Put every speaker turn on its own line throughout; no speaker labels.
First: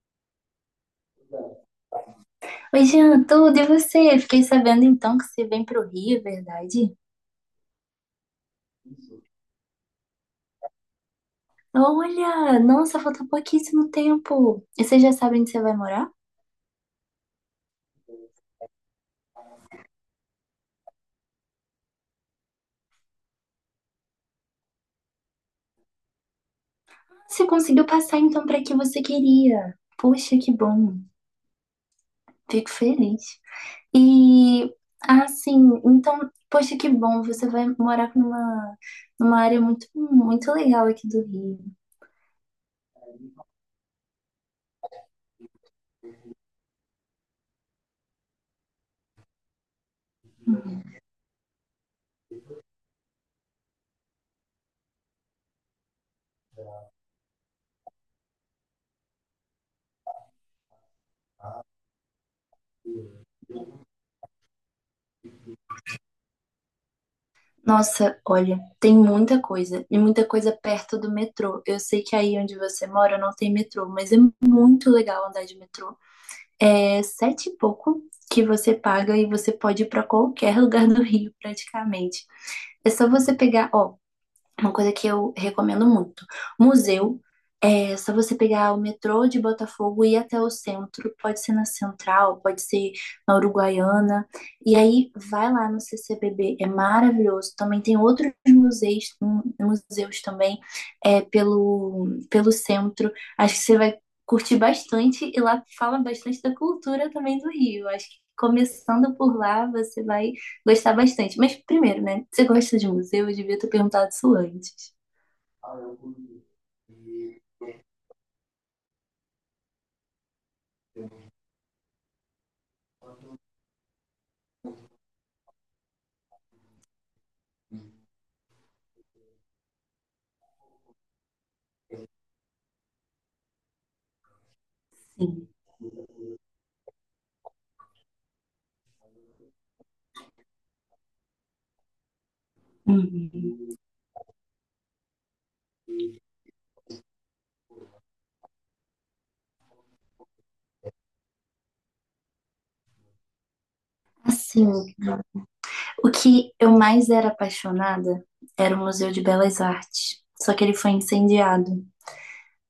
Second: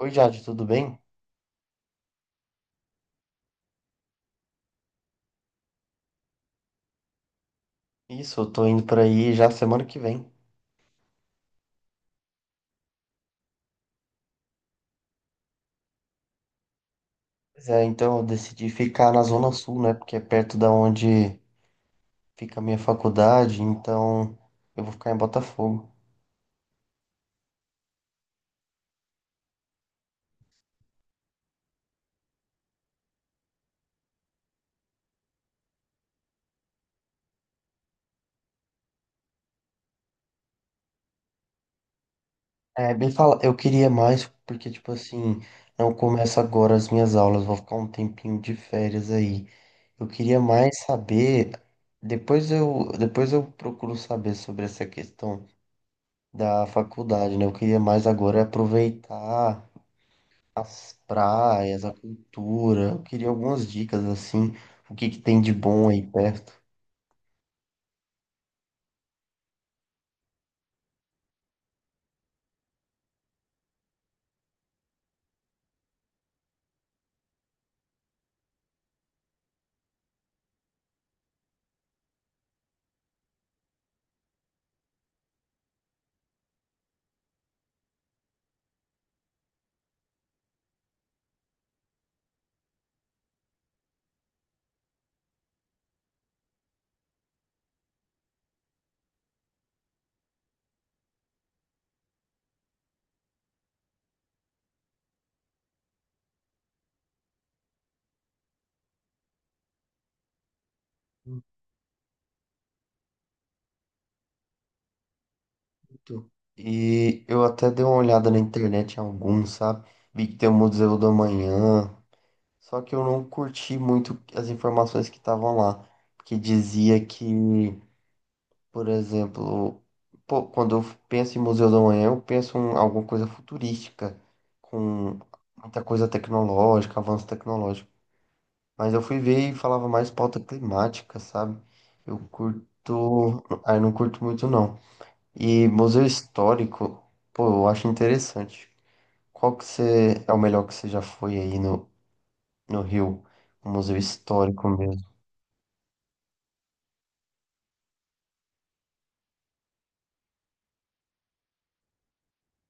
Oi, Jade, tudo bem?
Oi, Jean, tudo e você? Fiquei sabendo então que você vem pro Rio, é verdade?
Isso, eu tô indo pra aí já semana que vem.
Olha, nossa, falta pouquíssimo tempo. E você já sabe onde você vai morar?
Pois é, então eu decidi ficar na Zona Sul, né? Porque é perto da onde fica a minha faculdade, então eu vou ficar em Botafogo.
Você conseguiu passar então para que você queria. Poxa, que bom. Fico feliz. E ah, sim, então, poxa, que bom, você vai morar numa área muito muito legal aqui do Rio.
É, bem fala, eu queria mais, porque, tipo assim, não começo agora as minhas aulas, vou ficar um tempinho de férias aí. Eu queria mais saber, depois eu procuro saber sobre essa questão da faculdade, né? Eu queria mais agora aproveitar as praias, a cultura. Eu queria algumas dicas assim, o que que tem de bom aí perto.
Nossa, olha, tem muita coisa, e muita coisa perto do metrô. Eu sei que aí onde você mora não tem metrô, mas é muito legal andar de metrô. É sete e pouco que você paga e você pode ir para qualquer lugar do Rio, praticamente. É só você pegar, ó, uma coisa que eu recomendo muito. Museu, é só você pegar o metrô de Botafogo e ir até o centro. Pode ser na Central, pode ser na Uruguaiana. E aí vai lá no CCBB, é maravilhoso. Também tem outros museus, museus também é, pelo centro. Acho que você vai curtir bastante e lá fala bastante da cultura também do Rio. Acho que começando por lá, você vai gostar bastante. Mas primeiro, né? Você gosta de museu? Eu devia ter perguntado isso antes.
Muito. E eu até dei uma olhada na internet em alguns, sabe? Vi que tem o Museu do Amanhã. Só que eu não curti muito as informações que estavam lá, porque dizia que, por exemplo, pô, quando eu penso em Museu do Amanhã, eu penso em alguma coisa futurística, com
Sim.
muita coisa tecnológica, avanço tecnológico. Mas eu fui ver e falava mais pauta climática, sabe? Eu curto.
Uhum.
Ah, eu não curto muito, não. E museu histórico, pô, eu acho interessante. Qual que você é o melhor que você já foi aí no Rio? Um museu histórico
Assim,
mesmo.
o que eu mais era apaixonada era o Museu de Belas Artes. Só que ele foi incendiado.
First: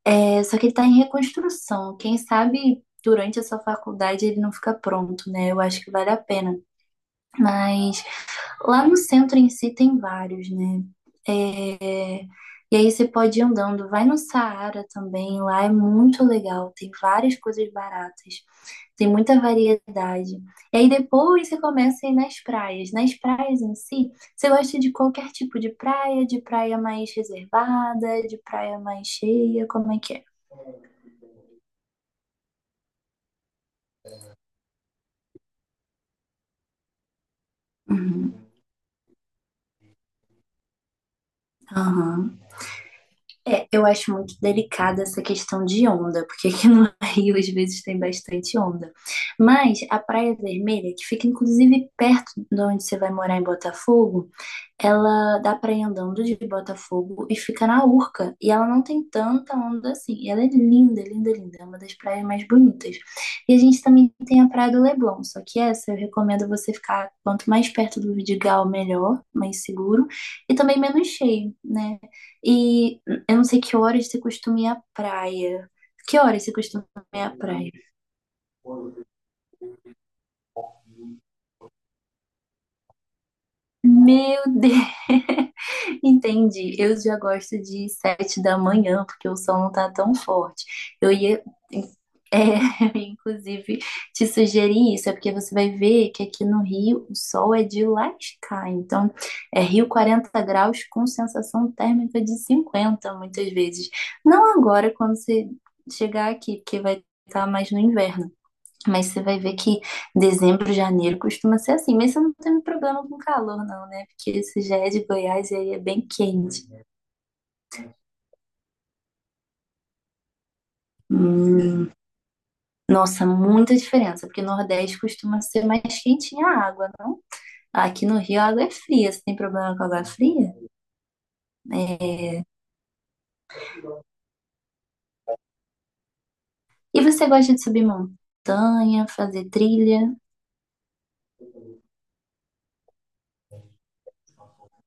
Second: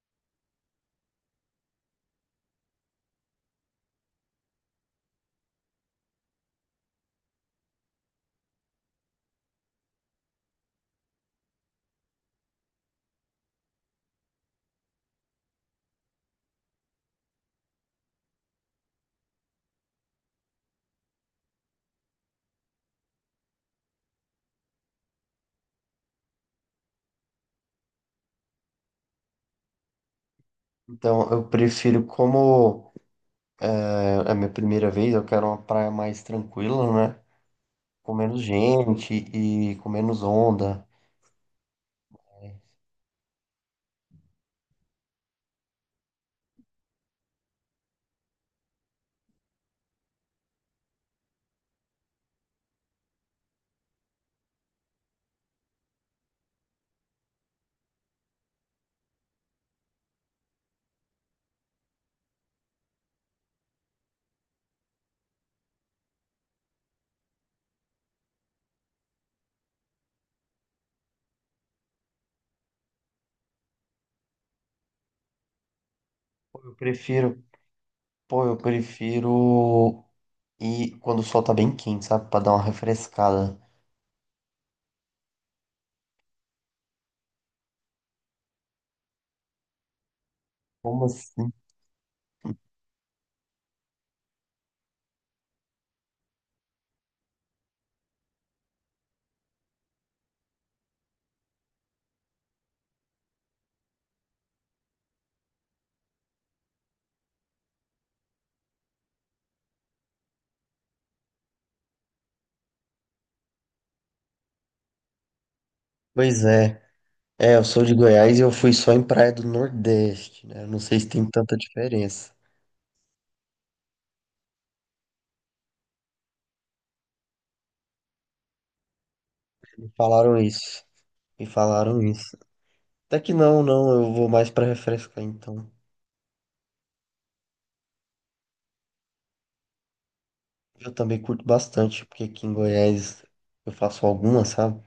É, só que ele tá em reconstrução. Quem sabe durante essa faculdade ele não fica pronto, né? Eu acho que vale a pena. Mas lá no centro em si tem vários, né? E aí você pode ir andando. Vai no Saara também, lá é muito legal. Tem várias coisas baratas. Tem muita variedade. E aí depois você começa a ir nas praias. Nas praias em si, você gosta de qualquer tipo de praia mais reservada, de praia mais cheia, como é que é?
Então, eu prefiro, como é, é a minha primeira vez, eu quero uma praia mais tranquila, né? Com
Uhum,
menos gente e com menos onda.
aham. É, eu acho muito delicada essa questão de onda, porque aqui no Rio às vezes tem bastante onda. Mas a Praia Vermelha, que fica inclusive perto de onde você vai morar em Botafogo, ela dá praia andando de Botafogo e fica na Urca. E ela não tem tanta onda assim. E ela é linda, linda, linda. É uma das praias mais bonitas. E a gente também tem a Praia do Leblon. Só que essa eu recomendo você ficar quanto mais perto do Vidigal, melhor, mais seguro. E também menos cheio, né? E eu não sei que horas você costuma ir à praia. Que horas você
Pô, eu
costuma ir à
prefiro.
praia?
Pô, eu prefiro. E quando o sol tá bem quente, sabe? Pra dar uma refrescada.
Meu Deus! Entendi. Eu já gosto de 7 da manhã, porque o sol não tá tão forte.
Como
Eu ia,
assim?
é, inclusive, te sugerir isso, é porque você vai ver que aqui no Rio o sol é de lascar. Então, é Rio 40 graus com sensação térmica de 50, muitas vezes. Não agora, quando você chegar aqui, porque vai estar mais no inverno. Mas você vai ver que dezembro, janeiro costuma ser assim. Mas você não tem problema com calor, não, né? Porque isso já é de Goiás e aí é bem
Pois
quente.
é. É, eu sou de Goiás e eu fui só em praia do Nordeste, né? Eu não sei se tem tanta
Hum,
diferença.
nossa, muita diferença, porque Nordeste costuma ser mais quentinha a água, não? Aqui no Rio a água é fria. Você tem problema com
Me
água
falaram
fria?
isso. Me falaram
É.
isso. Até que não, não. Eu vou mais pra refrescar, então.
E você gosta de subir montanha, fazer trilha?
Eu também curto bastante, porque aqui em Goiás eu faço algumas, sabe?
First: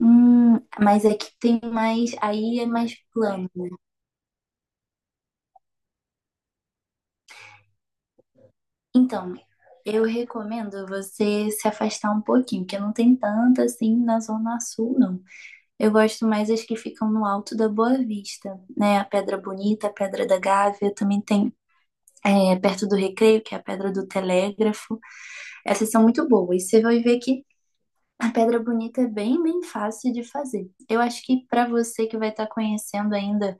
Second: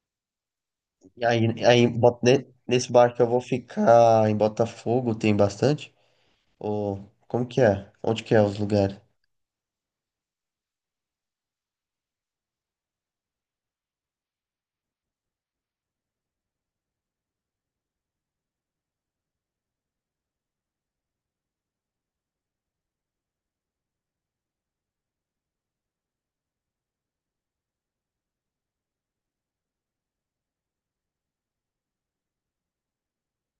Mas
E
aqui tem
aí,
mais. Aí é
nesse
mais
bar que eu vou
plano.
ficar em Botafogo, tem bastante? Ou como que é? Onde que é os lugares?
Então, eu recomendo você se afastar um pouquinho, porque não tem tanta assim na Zona Sul, não. Eu gosto mais as que ficam no alto da Boa Vista, né? A Pedra Bonita, a Pedra da Gávea, também tem é, perto do Recreio, que é a Pedra do Telégrafo. Essas são muito boas. Você vai ver que a pedra bonita é bem, bem fácil de fazer. Eu acho que para você que vai estar conhecendo ainda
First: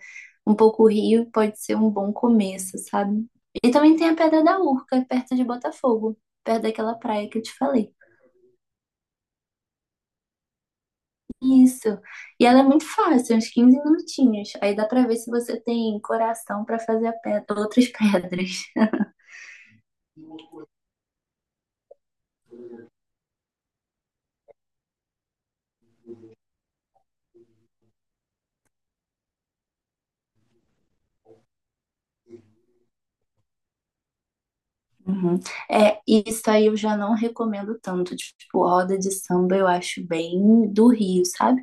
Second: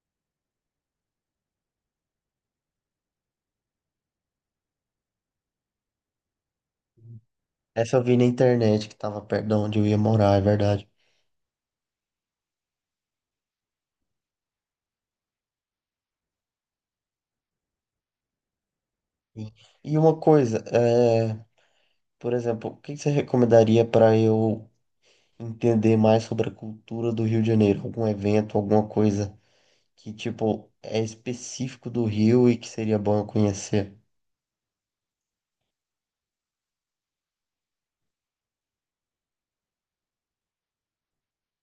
um pouco o Rio, pode ser um bom começo, sabe? E também tem a Pedra da Urca, perto de Botafogo, perto daquela praia que eu te falei.
Essa eu vi na internet que tava perto de onde eu ia morar, é verdade.
Isso. E ela é muito fácil, uns 15 minutinhos. Aí dá para ver se você tem coração para fazer a pedra, outras pedras.
Sim. E uma coisa, é, por exemplo, o que que você recomendaria para eu entender mais sobre a cultura do Rio de Janeiro? Algum evento, alguma coisa que, tipo, é específico do Rio e que seria bom eu conhecer?
Uhum. É, isso aí eu já não recomendo tanto. Tipo, roda de samba eu acho bem do Rio, sabe?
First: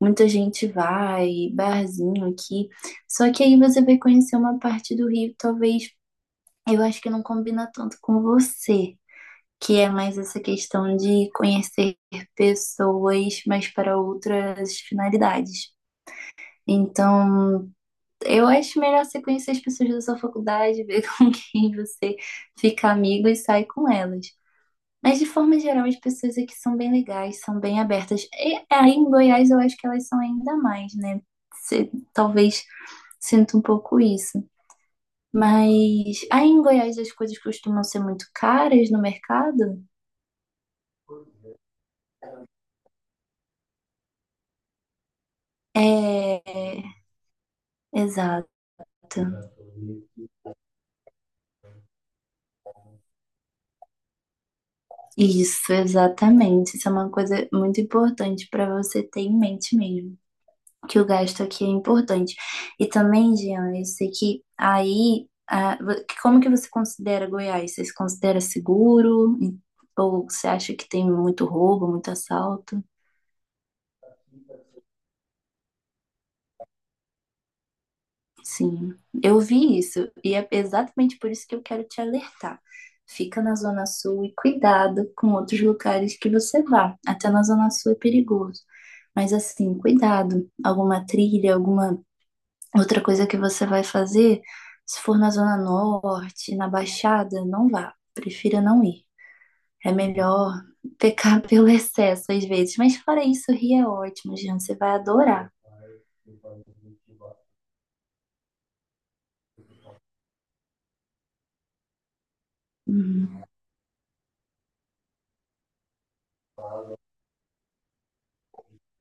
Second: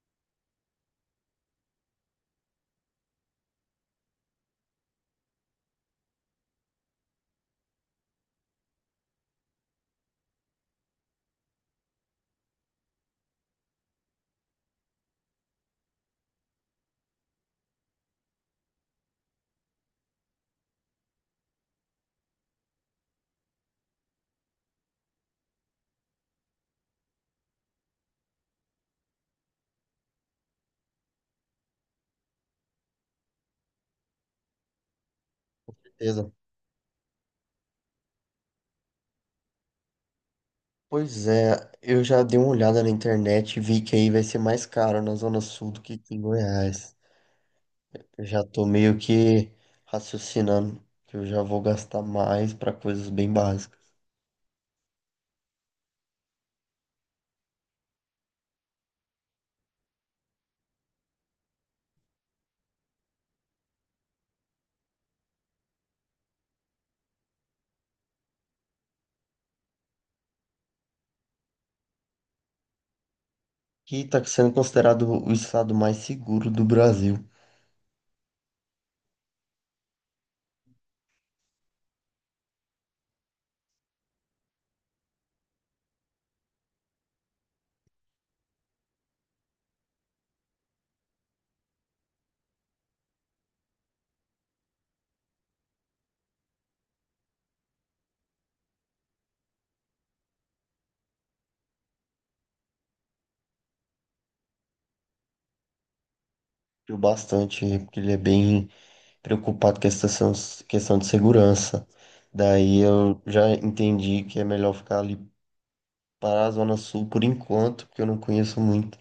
Muita gente vai, barzinho aqui. Só que aí você vai conhecer uma parte do Rio, talvez eu acho que não combina tanto com você, que é mais essa questão de conhecer pessoas, mas para outras finalidades. Então, eu acho melhor você conhecer as pessoas da sua faculdade, ver com quem você fica amigo e sai com elas. Mas de forma geral, as pessoas aqui são bem legais, são bem abertas. E aí em Goiás eu acho que elas são ainda mais, né? Talvez sinta um pouco isso. Mas
Beleza.
aí em Goiás as coisas costumam ser muito caras no mercado?
Pois é, eu já dei uma olhada na internet e vi que aí vai ser mais caro na Zona Sul do que aqui em Goiás.
É,
Eu já
exato.
tô meio que raciocinando que eu já vou gastar mais para coisas bem básicas.
Isso, exatamente. Isso é uma coisa muito importante para você ter em mente mesmo, que o gasto aqui é importante. E também, Jean, eu sei que aí, ah, como que você considera Goiás? Você se considera seguro? Ou você acha que tem muito roubo, muito assalto?
Que está sendo considerado o estado mais seguro do Brasil.
Sim, eu vi isso e é exatamente por isso que eu quero te alertar. Fica na Zona Sul e cuidado com outros lugares que você vá. Até na Zona Sul é perigoso. Mas assim, cuidado. Alguma trilha, alguma outra coisa que você vai fazer, se for na Zona Norte, na Baixada, não vá. Prefira não ir. É melhor pecar pelo excesso às vezes. Mas fora isso, Rio é ótimo, gente. Você vai adorar.
Eu bastante, porque ele é bem preocupado com essa questão de segurança. Daí eu
Uhum.
já entendi que é melhor ficar ali para a Zona Sul por enquanto, porque eu não conheço muito.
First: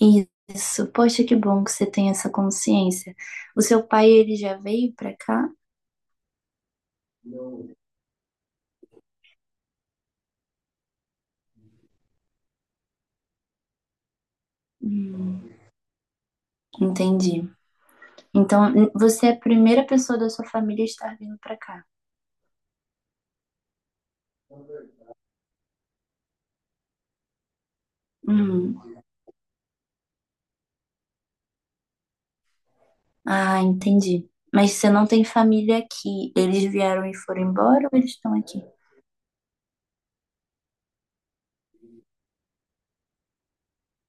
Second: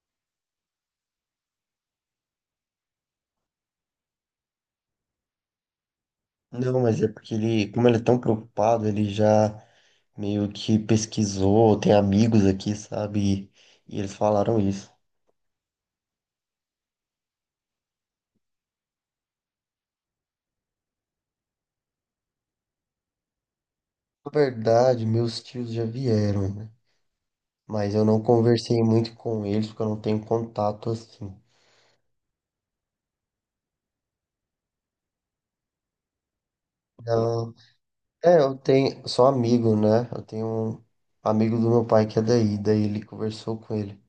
Isso. Poxa, que bom que você tem essa consciência. O seu pai, ele já veio pra cá?
Não, mas é porque ele, como ele é tão preocupado, ele já meio que pesquisou, tem amigos aqui, sabe? E eles falaram isso.
Hum, entendi. Então, você é a primeira pessoa da sua família a estar vindo pra cá.
Na verdade, meus tios já vieram, né? Mas eu não conversei
Hum,
muito com eles, porque eu não tenho contato assim.
Ah, entendi. Mas você não tem família aqui. Eles vieram e foram
Não.
embora ou eles estão
É, eu
aqui?
tenho. Sou amigo, né? Eu tenho um amigo do meu pai que é daí, daí ele conversou com ele.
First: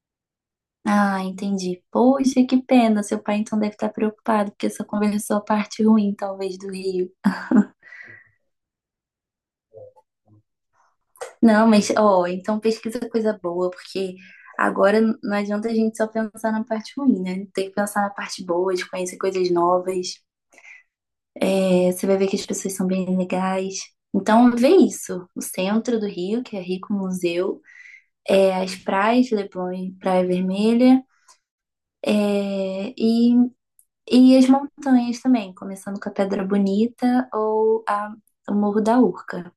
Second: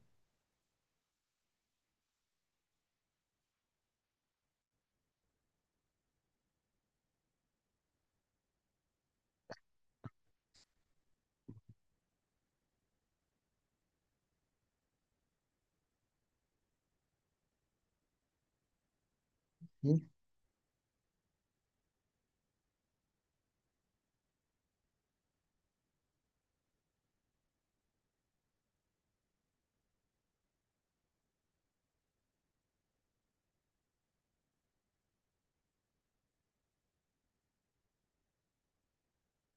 Ah, entendi. Poxa, que pena. Seu pai então deve estar preocupado, porque só conversou a parte ruim, talvez, do Rio. Não, mas, ó, então pesquisa coisa boa, porque agora não adianta a gente só pensar na parte ruim, né? Tem que pensar na parte boa, de conhecer coisas
Hum.
novas. É, você vai ver que as pessoas são bem legais. Então, vê isso. O centro do Rio, que é rico em museu, é, as praias, Leblon e Praia Vermelha. É, e as montanhas também, começando com a Pedra Bonita ou a, o Morro da Urca.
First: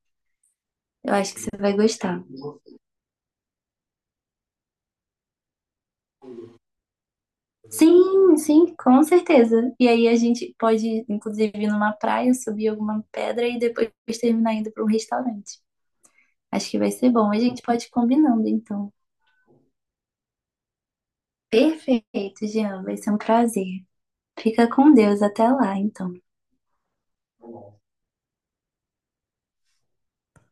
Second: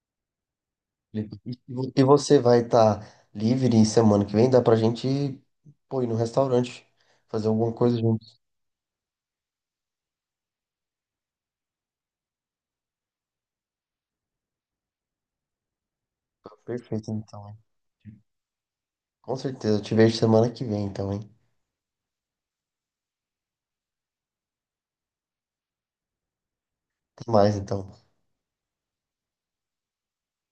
Eu acho que você vai
E
gostar.
você vai estar livre semana que vem? Dá pra gente, pô, ir no restaurante, fazer alguma coisa
Sim,
juntos.
sim, com certeza. E aí a gente pode, inclusive, ir numa praia, subir alguma pedra e depois terminar indo para um restaurante. Acho que vai
Perfeito,
ser bom. A
então, hein?
gente pode ir combinando, então.
Com certeza. Eu te vejo semana que vem, então, hein?
Perfeito, Jean. Vai ser um prazer. Fica com Deus até lá, então.
Até mais, então.